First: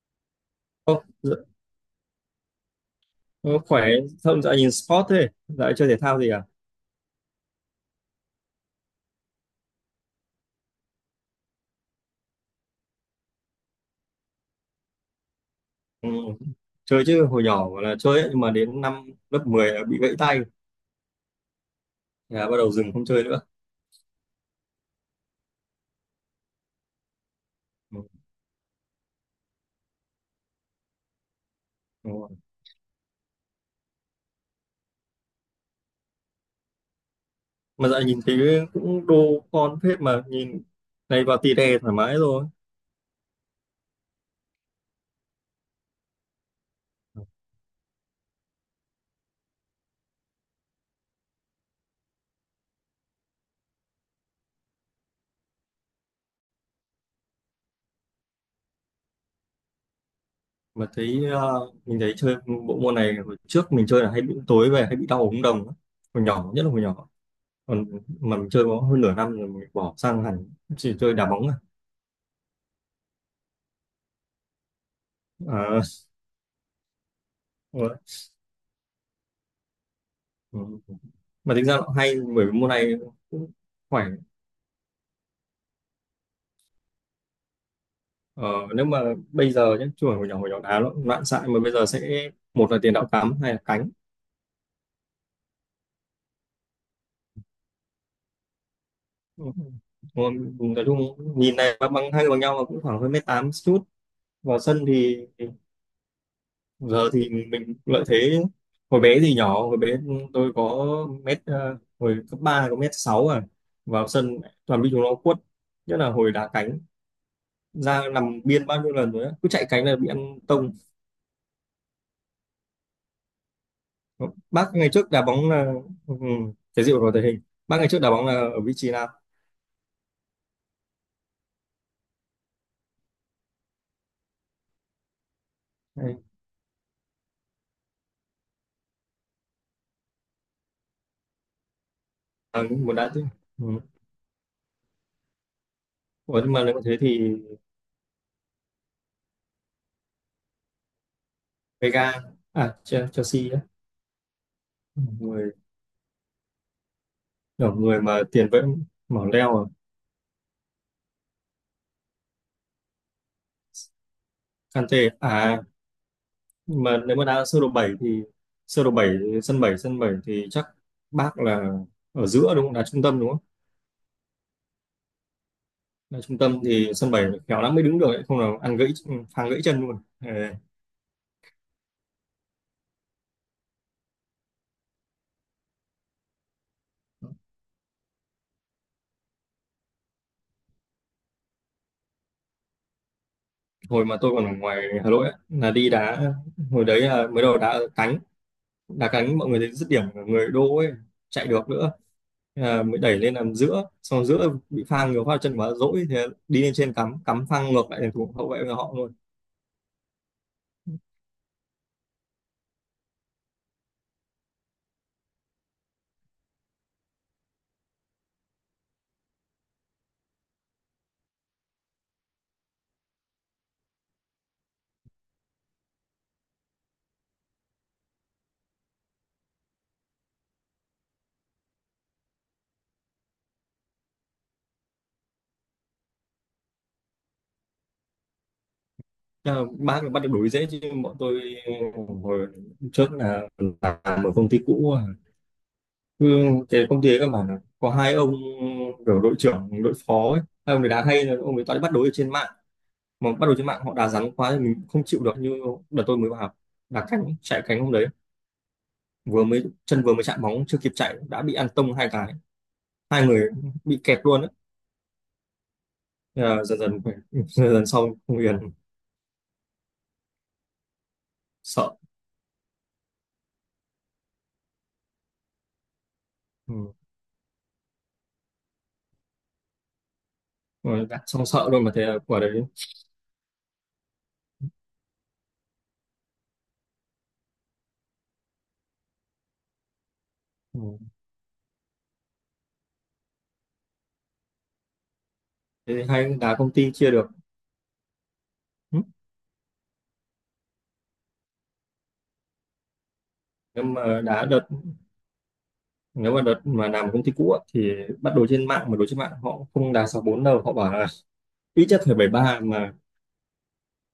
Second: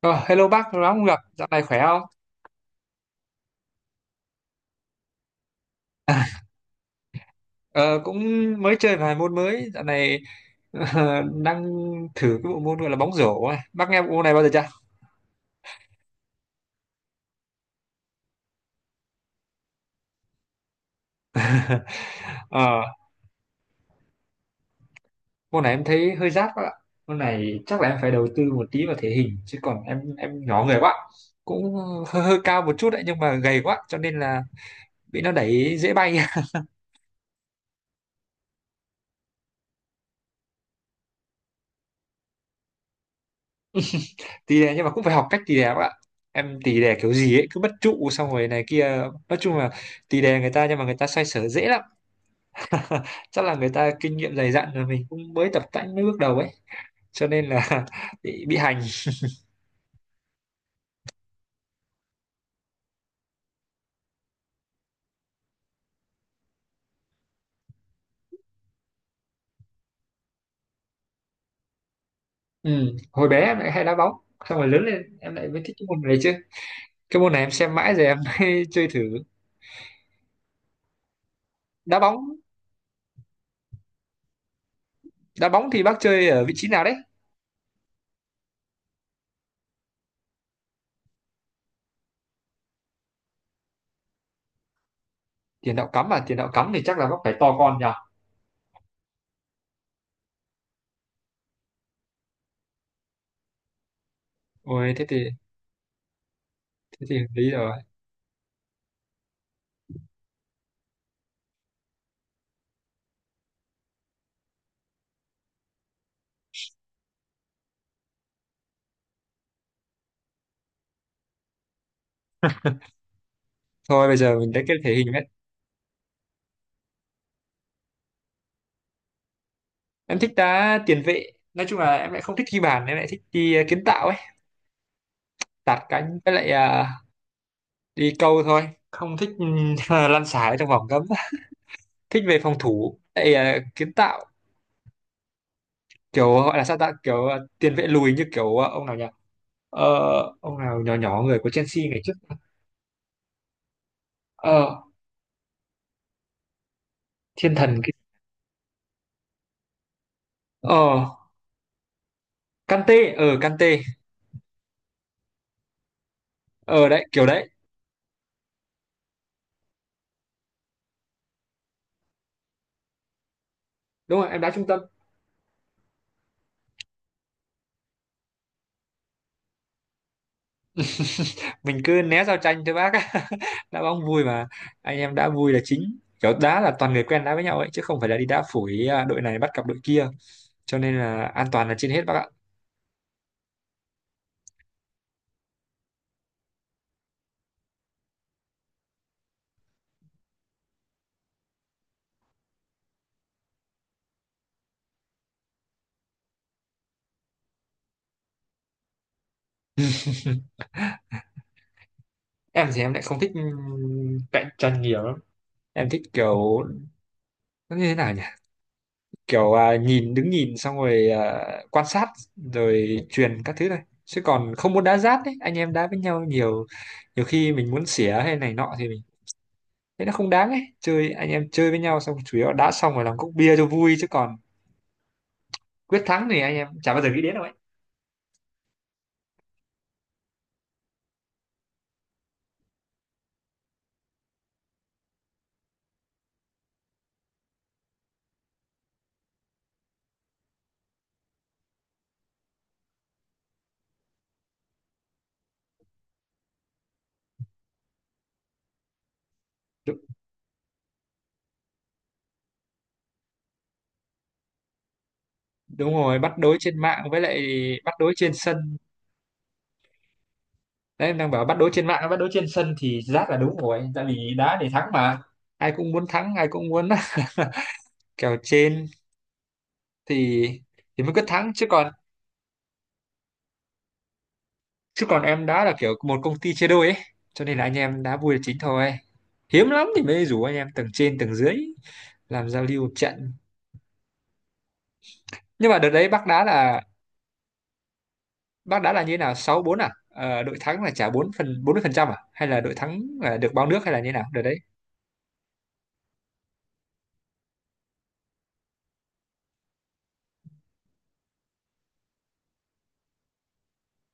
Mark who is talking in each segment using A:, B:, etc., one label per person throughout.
A: Ờ, Hello bác, lâu lắm
B: Ô,
A: không gặp,
B: dạ,
A: dạo này khỏe không?
B: ô, khỏe không? Dạo nhìn sport thế, dạo chơi thể thao gì à?
A: Ờ, Cũng mới chơi vài môn mới, dạo này đang thử cái bộ môn gọi là bóng rổ ấy. Bác nghe bộ môn này bao giờ chưa?
B: Ừ, chơi chứ, hồi nhỏ gọi là chơi ấy, nhưng mà đến năm lớp 10 là bị gãy tay. Thế là bắt đầu
A: Ờ,
B: dừng không chơi nữa.
A: Môn này em thấy hơi rát quá ạ. Môn này chắc là em
B: Ừ,
A: phải đầu tư một tí vào thể hình, chứ còn em nhỏ người quá. Cũng
B: đúng
A: hơi,
B: rồi.
A: hơi cao một chút đấy, nhưng mà gầy quá, cho nên là bị nó đẩy dễ bay.
B: Mà dạo nhìn thấy cũng đô con phết, mà nhìn này vào tì đè thoải mái rồi.
A: Tì đè nhưng mà cũng phải học cách tì đè các bạn. Em tì đè kiểu gì ấy, cứ bất trụ xong rồi này kia. Nói chung là tì đè người ta nhưng mà người ta xoay sở dễ lắm. Chắc là người ta kinh nghiệm dày dặn rồi, mình cũng mới tập tành mới bước đầu ấy, cho nên là bị hành.
B: Mà thấy mình thấy chơi bộ môn này hồi trước, mình chơi là hay bị tối về hay bị đau ống đồng á. Hồi nhỏ, nhất là hồi nhỏ còn, mà mình chơi có hơn nửa năm rồi mình bỏ, sang hẳn chỉ chơi đá bóng à.
A: Ừ. Hồi bé em lại hay đá bóng, xong rồi lớn lên em lại mới thích cái môn này chứ. Cái môn này em xem mãi
B: À,
A: rồi em mới chơi thử.
B: ừ, mà tính ra nó
A: đá
B: hay
A: bóng
B: bởi vì môn này cũng khỏe.
A: Đá bóng thì bác chơi ở vị trí nào đấy?
B: ờ, Nếu mà bây giờ nhé, chứ hồi nhỏ đá nó cũng loạn xạ, mà bây giờ sẽ một là tiền đạo cắm hay là cánh.
A: Tiền đạo cắm à? Tiền đạo cắm thì chắc là bác phải to con nhỉ.
B: Ừ. Còn nói chung nhìn này bằng bằng- hai người bằng nhau, mà cũng khoảng hơn mét tám chút, vào sân
A: Ôi thế thì.
B: thì
A: Thế
B: giờ
A: thì hợp
B: thì
A: lý rồi.
B: mình lợi thế. Hồi bé thì nhỏ, hồi bé tôi có mét, hồi cấp 3 có mét sáu à, vào sân toàn bị chúng nó quất, nhất là hồi đá cánh, ra nằm biên bao nhiêu lần rồi á, cứ chạy cánh là bị ăn tông.
A: Thôi bây giờ mình lấy
B: Bác
A: cái
B: ngày
A: thể
B: trước
A: hình
B: đá
A: ấy.
B: bóng là, ừ, cái gì mà thể hình. Bác ngày trước đá bóng là ở vị trí nào?
A: Em thích đá tiền vệ, nói chung là em lại không thích ghi bàn, em lại thích đi kiến tạo ấy. Tạt cánh
B: Hay-
A: với lại đi câu thôi, không thích lăn xả ở trong vòng cấm. Thích về phòng
B: À, muốn
A: thủ
B: đá chứ.
A: tại
B: Ừ.
A: kiến tạo. Kiểu
B: Ủa, nhưng
A: gọi là
B: mà
A: sao
B: nếu
A: ta,
B: thế
A: kiểu
B: thì
A: tiền vệ lùi, như kiểu ông nào nhỉ? ờ, ông nào nhỏ nhỏ người của Chelsea ngày
B: Vega,
A: trước.
B: à, Chelsea á.
A: ờ,
B: Ừ, người
A: Thiên
B: kiểu
A: thần cái.
B: người mà tiền vệ mỏ leo à.
A: Ờ Kante ờ Kante
B: Kante à? À, nhưng
A: ờ
B: mà
A: Đấy
B: nếu mà
A: kiểu
B: đá
A: đấy.
B: sơ đồ 7 thì, sơ đồ bảy, sân bảy, sân 7 thì chắc bác là ở giữa đúng không? Đá trung tâm đúng không?
A: Đúng rồi, em đá trung tâm.
B: Đá trung tâm thì sân 7 khéo lắm mới đứng được ấy, không là ăn gãy, phang gãy chân luôn.
A: Mình cứ né giao tranh thôi bác. Đá bóng vui mà. Anh em đá vui là chính, kiểu đá là toàn người quen đá với nhau ấy, chứ không phải là đi đá phủi, à đội này bắt cặp đội kia. Cho nên là an toàn là trên hết bác ạ.
B: Hồi mà tôi còn ở ngoài Hà Nội á, là đi đá, hồi đấy là mới đầu đá ở cánh, đá cánh mọi người thấy dứt điểm của người đô ấy, chạy được nữa. Thế là mới đẩy lên làm giữa, xong rồi giữa bị phang nhiều phát chân quá dỗi, thì đi lên trên cắm, cắm phang ngược lại thành thủ hậu vệ của họ luôn.
A: Em thì em lại không thích cạnh tranh nhiều lắm. Em thích kiểu, nó như thế nào nhỉ, kiểu nhìn đứng nhìn xong rồi quan sát. Rồi truyền các thứ này, chứ còn không muốn đá giáp ấy, anh em đá với nhau nhiều. Nhiều khi mình muốn xỉa hay này nọ thì mình thấy nó không đáng ấy, chơi anh em chơi với nhau xong chủ yếu là đá xong rồi làm cốc bia cho vui chứ còn. Quyết thắng thì anh em chả bao giờ nghĩ đến đâu ấy.
B: Thế là bác bắt được đuổi dễ chứ bọn tôi hồi trước là làm ở công ty cũ à. Cứ cái công ty ấy các bạn ạ, có hai ông kiểu đội trưởng đội phó ấy, hai ông ấy đá hay là ông ấy toàn đi bắt đối ở trên mạng, mà bắt đầu trên mạng họ đá rắn quá thì mình không chịu được. Như đợt tôi mới vào học, đá cánh, chạy cánh hôm đấy vừa mới
A: đúng,
B: chân vừa mới chạm bóng chưa kịp chạy đã bị ăn tông hai cái, hai người bị kẹt luôn á.
A: đúng rồi, bắt
B: Thế
A: đối
B: là
A: trên
B: dần dần
A: mạng
B: phải,
A: với lại
B: dần dần
A: bắt đối
B: sau
A: trên
B: không yên,
A: sân. Đấy đang bảo bắt đấu trên
B: sợ.
A: mạng, bắt đấu trên sân thì rát, là đúng rồi tại vì đá để thắng mà. Ai cũng muốn thắng, ai cũng muốn
B: Ừ,
A: kèo trên thì
B: rồi
A: mới
B: đá
A: cứ
B: xong
A: thắng chứ
B: sợ luôn,
A: còn,
B: mà thế là quả đấy.
A: em đá là kiểu một công ty chia đôi ấy. Cho nên là anh em đá vui là chính thôi, hiếm lắm thì mới rủ anh em
B: Ừ,
A: tầng trên tầng dưới làm giao lưu một trận. Nhưng mà đợt
B: thế thì
A: đấy
B: hay đá công ty chia được.
A: bác đá
B: Ừ,
A: là như thế nào, 6-4 à? Ờ, Đội thắng là trả bốn phần, 40% à, hay là đội thắng là được bao nước, hay
B: nhưng
A: là như thế
B: mà
A: nào đợt
B: đá
A: đấy?
B: đợt, nếu mà đợt mà làm ở công ty cũ á, thì bắt đầu trên mạng mà đối trên mạng họ không đá sáu bốn đâu, họ bảo là ít nhất phải bảy ba. Mà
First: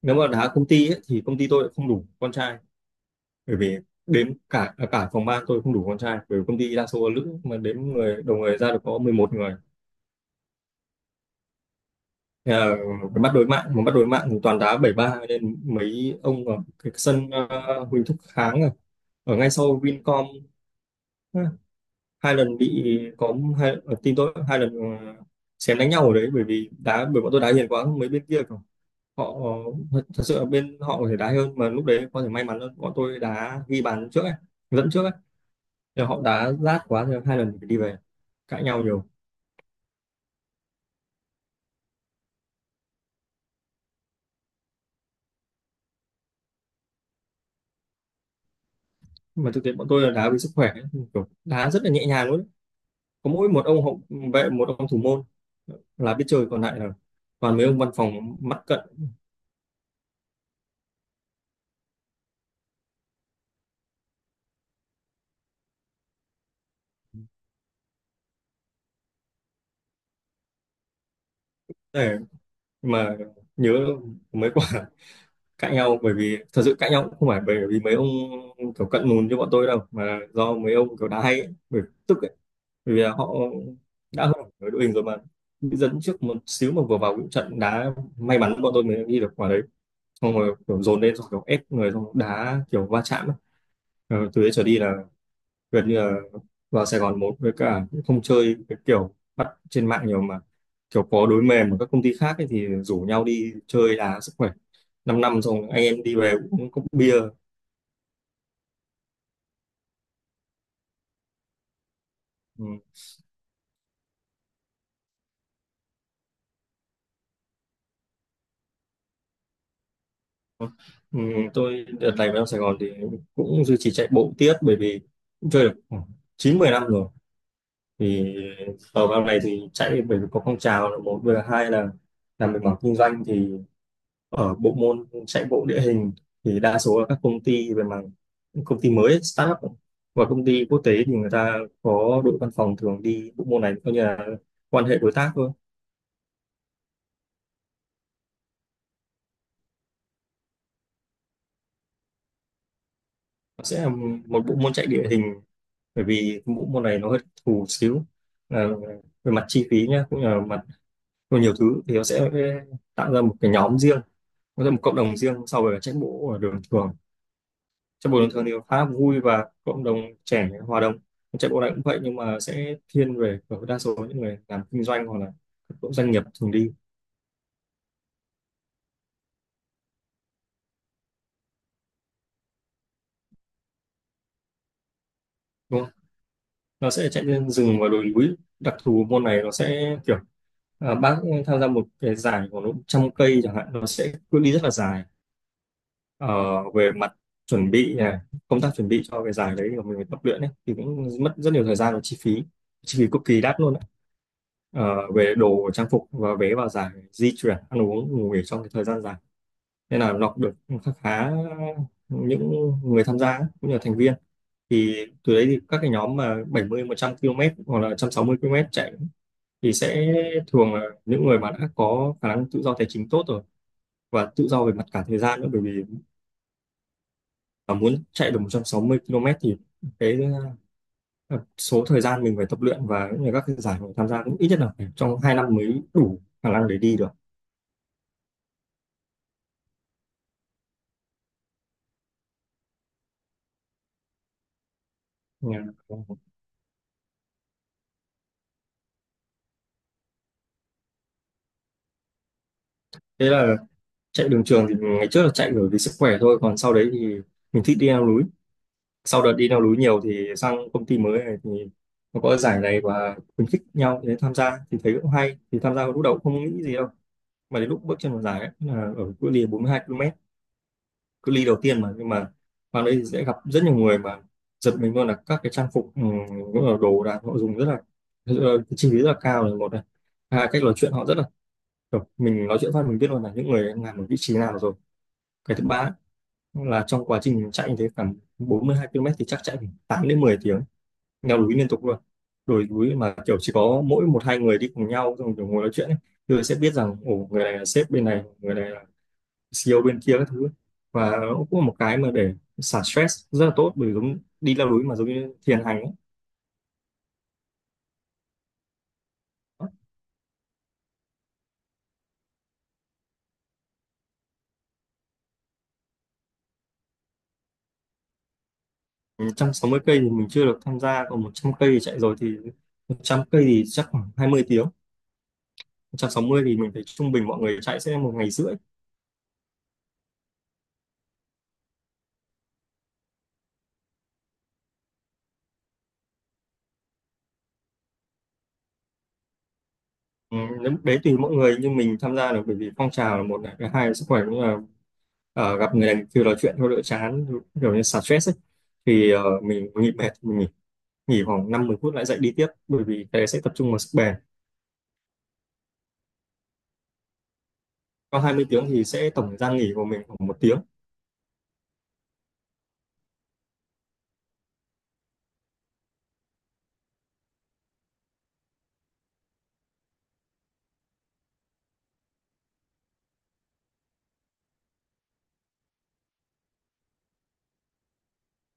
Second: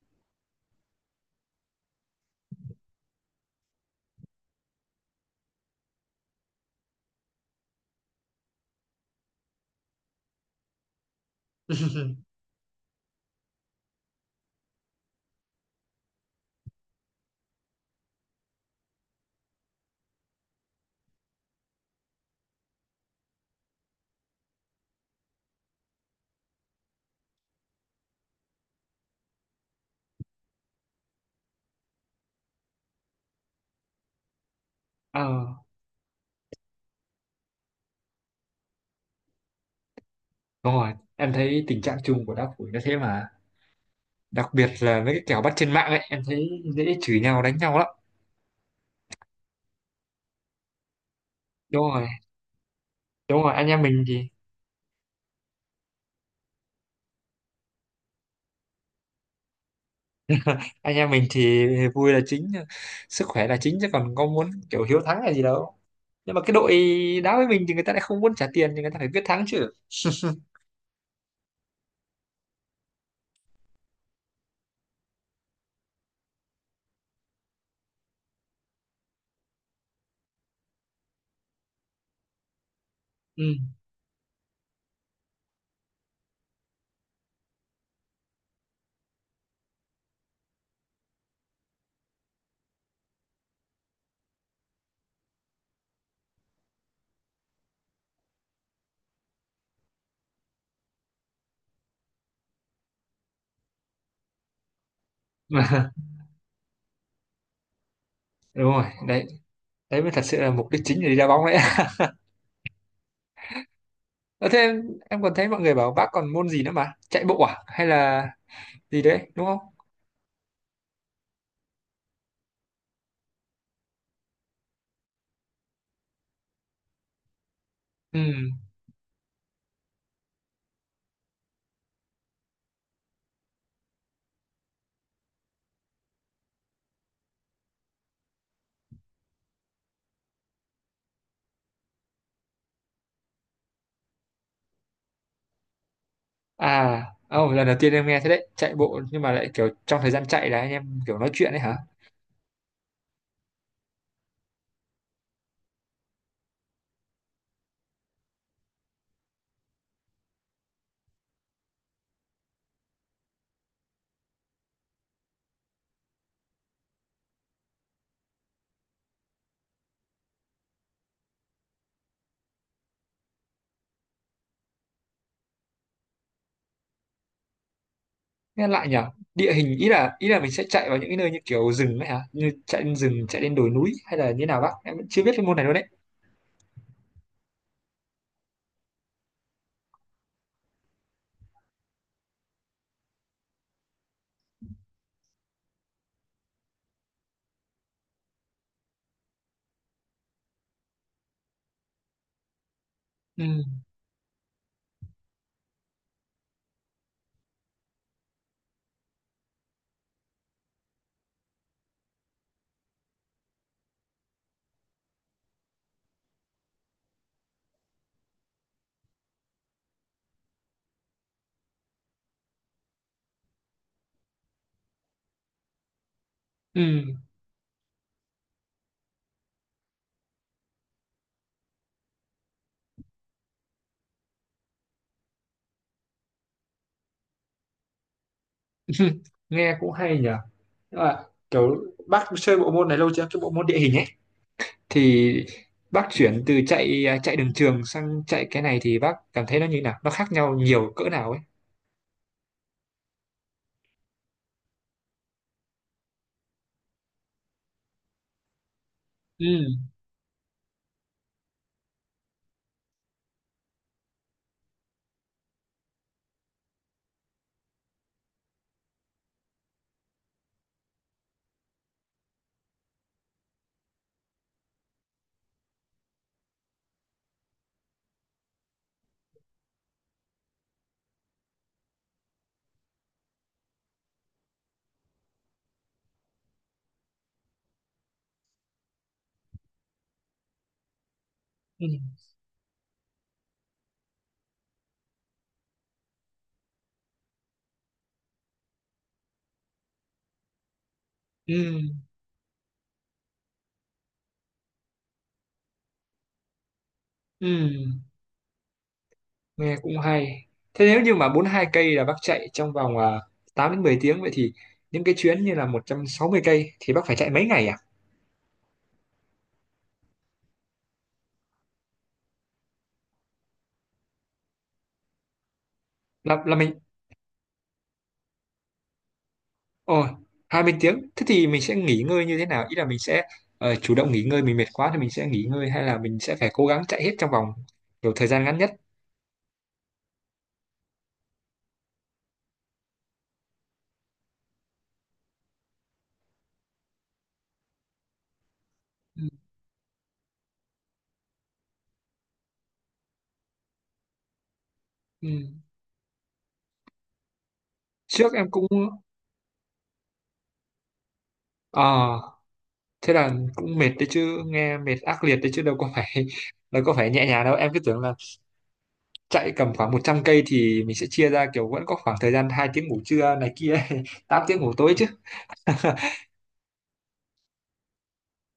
B: nếu mà đá công ty ấy, thì công ty tôi lại không đủ con trai, bởi vì đến cả, à, cả phòng ban tôi không đủ con trai bởi vì công ty đa số là nữ, mà đếm người đầu người ra được có 11 người. Thế là cái bắt đối mạng, mà bắt đối mạng thì toàn đá bảy ba, nên mấy ông ở cái sân, Huỳnh Thúc Kháng à, ở ngay sau Vincom á, hai lần bị, có hai ở team tôi hai lần, xém đánh nhau ở đấy bởi vì đá, bởi bọn tôi đá hiền quá, mấy bên kia kiểu họ, thật sự là bên họ có thể đá hơn, mà lúc đấy có thể may mắn hơn bọn tôi đá ghi bàn trước ấy, dẫn trước ấy.
A: ờ
B: Nhưng họ đá rát quá thì hai lần phải đi về, cãi nhau nhiều.
A: Đúng rồi, em thấy tình trạng chung của đá phủi nó thế mà. Đặc biệt là với cái kèo bắt trên mạng ấy, em thấy dễ chửi nhau đánh nhau lắm.
B: Nhưng mà thực tế bọn tôi là đá vì sức khỏe ấy. Kiểu đá rất
A: đúng
B: là
A: rồi
B: nhẹ nhàng luôn ấy. Có
A: Đúng
B: mỗi
A: rồi,
B: một ông hậu vệ, một ông thủ môn là biết chơi, còn lại là toàn mấy ông văn phòng mắt cận.
A: anh em mình thì vui là chính, sức khỏe là chính, chứ còn có muốn kiểu hiếu thắng là gì đâu. Nhưng mà cái đội đá với mình thì người ta lại không muốn trả tiền, thì người ta phải biết thắng chứ.
B: Để mà nhớ mấy quả cãi nhau, bởi vì thật sự cãi nhau cũng không phải bởi vì mấy ông kiểu cận lùn như bọn tôi đâu, mà do mấy ông kiểu đá hay ấy, bởi tức ấy, bởi vì là họ
A: Ừ.
B: đã hơn ở đội hình rồi mà bị dẫn trước một xíu, mà vừa vào cũng trận đá may mắn bọn tôi mới ghi được quả đấy, xong rồi kiểu dồn lên, xong kiểu ép người, xong đá kiểu va chạm ấy. Ờ, từ đấy trở đi là gần như là vào Sài Gòn một với cả không chơi cái kiểu bắt trên mạng nhiều, mà kiểu có đối mềm ở các công ty khác ấy, thì rủ nhau đi chơi đá sức khỏe 5 năm năm xong anh em đi về cũng cốc bia.
A: Đúng rồi đấy, đấy mới thật sự là mục đích chính để đi đá bóng đấy.
B: Ừ.
A: Ờ, Thế em còn thấy mọi người bảo bác còn môn gì nữa mà chạy bộ à, hay là gì đấy đúng không?
B: Ừ, tôi đợt này vào Sài Gòn thì cũng duy trì chạy bộ tiếp, bởi vì cũng chơi được khoảng 9 10 năm rồi
A: Ừ.
B: thì ở vào này thì chạy, bởi vì có phong trào là một, vừa là hai là làm về mảng kinh doanh thì ở bộ môn chạy bộ địa hình thì đa số là các công ty về mảng công ty mới ấy, startup và công ty quốc tế thì người ta có đội văn phòng thường đi bộ môn này coi như là quan hệ đối tác thôi.
A: À, oh, Lần đầu tiên em nghe thế đấy, chạy bộ nhưng mà lại kiểu trong thời gian chạy là anh em kiểu nói chuyện đấy hả?
B: Nó sẽ là một bộ môn chạy địa hình, bởi vì bộ môn này nó hơi thù xíu, là về mặt chi phí nhá cũng như là mặt về nhiều thứ, thì nó sẽ tạo ra một cái nhóm riêng, nó ra một cộng đồng riêng so với chạy bộ ở đường thường. Chạy bộ bình thường thì khá vui và cộng đồng trẻ hòa đồng. Chạy bộ này cũng vậy, nhưng mà sẽ thiên về ở đa số những người làm kinh doanh hoặc là các cộng doanh nghiệp thường đi.
A: Nghe lại nhở? Địa hình, ý là mình sẽ chạy vào những cái nơi như kiểu rừng đấy hả? Như chạy lên rừng, chạy lên đồi núi, hay là như nào bác? Em vẫn chưa biết cái môn này luôn
B: Đúng
A: đấy.
B: không, nó sẽ chạy lên rừng và đồi núi, đặc thù môn này nó sẽ kiểu, à, bác tham gia một cái giải của nó trăm cây chẳng hạn, nó sẽ cự ly rất là dài. Ờ, về mặt chuẩn bị này, công tác chuẩn bị cho cái giải đấy của mình tập luyện ấy, thì cũng mất rất nhiều thời gian và chi phí, chi phí cực kỳ đắt
A: Ừ.
B: luôn đấy, ờ, về đồ trang phục và vé vào giải, di chuyển, ăn uống, ngủ nghỉ trong cái thời gian dài, nên là lọc được khá khá những người tham gia ấy, cũng như là thành viên, thì từ đấy thì các cái nhóm mà 70 100 km hoặc là 160 km chạy thì sẽ thường là những người mà đã có khả năng tự do tài chính tốt rồi và tự do về mặt cả thời gian nữa. Bởi vì
A: Ừ.
B: mà muốn chạy được 160 km thì cái, ờ, số thời gian mình phải tập luyện và cũng như các cái giải mình tham gia cũng ít nhất là phải trong 2 năm mới đủ khả năng để đi được.
A: Nghe cũng hay nhở. Nhưng mà kiểu bác chơi bộ môn này lâu chưa? Cái bộ môn địa hình ấy thì
B: Yeah.
A: bác chuyển từ chạy đường trường sang chạy cái này thì bác cảm thấy nó như thế nào? Nó khác nhau nhiều cỡ nào ấy?
B: Thế là chạy đường trường thì ngày trước là chạy bởi vì sức khỏe thôi, còn sau đấy thì mình thích đi leo núi, sau đợt
A: Ừ.
B: đi leo núi nhiều thì sang công ty mới này thì nó có giải này và khuyến khích nhau để tham gia thì thấy cũng hay thì tham gia, lúc đầu cũng không nghĩ gì đâu. Mà đến lúc bước chân vào giải ấy, là ở cự ly 42 km, cự ly đầu tiên mà, nhưng mà vào đây thì sẽ gặp rất nhiều người mà giật mình luôn là các cái trang phục, ừ, cũng là đồ đạc họ dùng rất là, cái chi phí rất là cao là một này, hai cách nói chuyện họ rất là kiểu, mình nói chuyện phát mình biết luôn là những người đang làm ở vị trí nào rồi. Cái thứ ba là trong quá trình chạy như thế, khoảng 42 km thì chắc chạy khoảng 8 đến 10 tiếng, leo núi liên tục
A: Ừ.
B: luôn, đồi núi mà kiểu chỉ có mỗi một hai người đi cùng nhau xong kiểu ngồi nói chuyện ấy, thì sẽ biết rằng ồ người này là sếp bên này, người này là CEO bên kia các thứ. Và nó cũng là một
A: Ừ.
B: cái mà để xả stress rất là tốt, bởi vì giống đi leo núi mà giống như thiền hành ấy.
A: Ừ. Nghe cũng hay. Thế nếu như mà 42 cây là bác chạy trong vòng 8 đến 10 tiếng, vậy thì những cái chuyến như là 160 cây thì bác phải chạy mấy ngày à?
B: 160 cây thì mình chưa được tham gia, còn 100 cây thì chạy rồi thì 100 cây thì chắc khoảng 20 tiếng, một trăm sáu
A: là
B: mươi
A: là
B: thì mình
A: mình,
B: thấy trung bình mọi người chạy sẽ một ngày rưỡi.
A: ồ, 20 tiếng, thế thì mình sẽ nghỉ ngơi như thế nào, ý là mình sẽ chủ động nghỉ ngơi, mình mệt quá thì mình sẽ nghỉ ngơi, hay là mình sẽ phải cố gắng chạy hết trong vòng kiểu thời gian ngắn nhất?
B: Ừ, đấy tùy mỗi người, nhưng mình tham gia được bởi vì phong trào là một này, cái hai là sức khỏe, cũng là, gặp người này kêu nói chuyện thôi đỡ chán, kiểu như xả stress ấy, thì
A: Ừ.
B: mình nghỉ mệt mình nghỉ, nghỉ khoảng năm mười phút lại dậy đi tiếp, bởi vì cái đấy sẽ tập trung vào sức bền.
A: Ừ.
B: Sau
A: Trước
B: 20
A: em
B: tiếng
A: cũng
B: thì sẽ tổng thời gian nghỉ của mình khoảng một tiếng.
A: ờ thế là cũng mệt đấy chứ, nghe mệt ác liệt đấy chứ, đâu có phải đâu có phải nhẹ nhàng đâu, em cứ tưởng là chạy cầm khoảng 100 cây thì mình sẽ chia ra kiểu vẫn có khoảng thời gian 2 tiếng ngủ trưa này kia, 8 tiếng ngủ tối chứ.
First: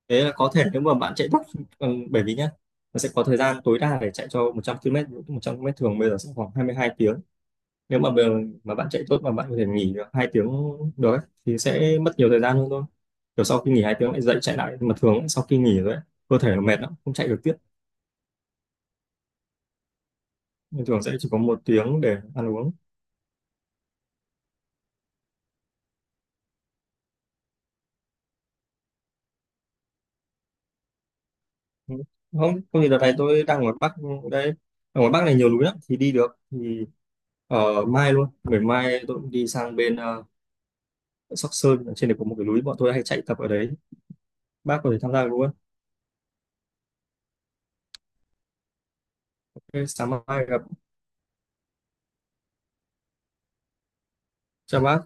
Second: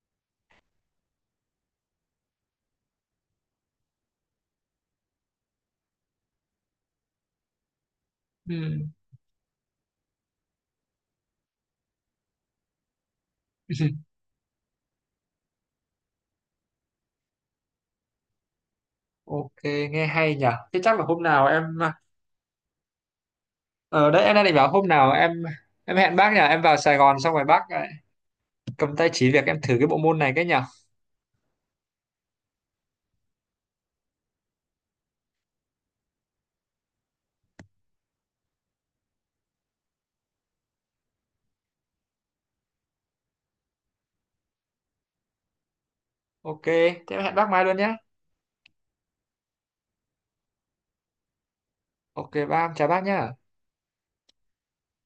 B: Thế là có thể, nếu mà bạn chạy tốc, ừ, bởi vì nhá, nó sẽ có thời gian tối đa để chạy cho 100 km 100 mét, một trăm ki lô mét thường bây giờ sẽ khoảng 22 tiếng. Nếu mà mà
A: Ừ.
B: bạn chạy tốt mà bạn có thể nghỉ được hai tiếng được, thì sẽ mất nhiều thời gian hơn thôi, kiểu sau khi nghỉ hai tiếng lại dậy chạy lại. Mà thường ấy, sau khi nghỉ rồi ấy, cơ thể nó mệt lắm không chạy được tiếp,
A: Ok, nghe hay nhỉ. Thế
B: nên
A: chắc
B: thường
A: là
B: sẽ
A: hôm
B: chỉ có
A: nào
B: một
A: em,
B: tiếng để ăn uống.
A: ở đấy em đang định bảo hôm nào em hẹn bác nhỉ, em vào Sài Gòn xong rồi bác lại cầm tay chỉ việc em thử cái bộ môn này cái nhỉ.
B: Ừ, không không thì đợt này tôi đang ở ngoài Bắc đây, ở ngoài Bắc này nhiều núi lắm thì đi được thì ở mai luôn, ngày mai tôi cũng đi sang bên, Sóc Sơn ở trên này có một cái núi bọn tôi hay chạy tập ở đấy, bác có thể tham gia được luôn.
A: Ok thế em hẹn bác mai luôn nhé.
B: OK, sáng mai gặp.
A: Ok bác, em chào bác nhá.
B: Chào bác.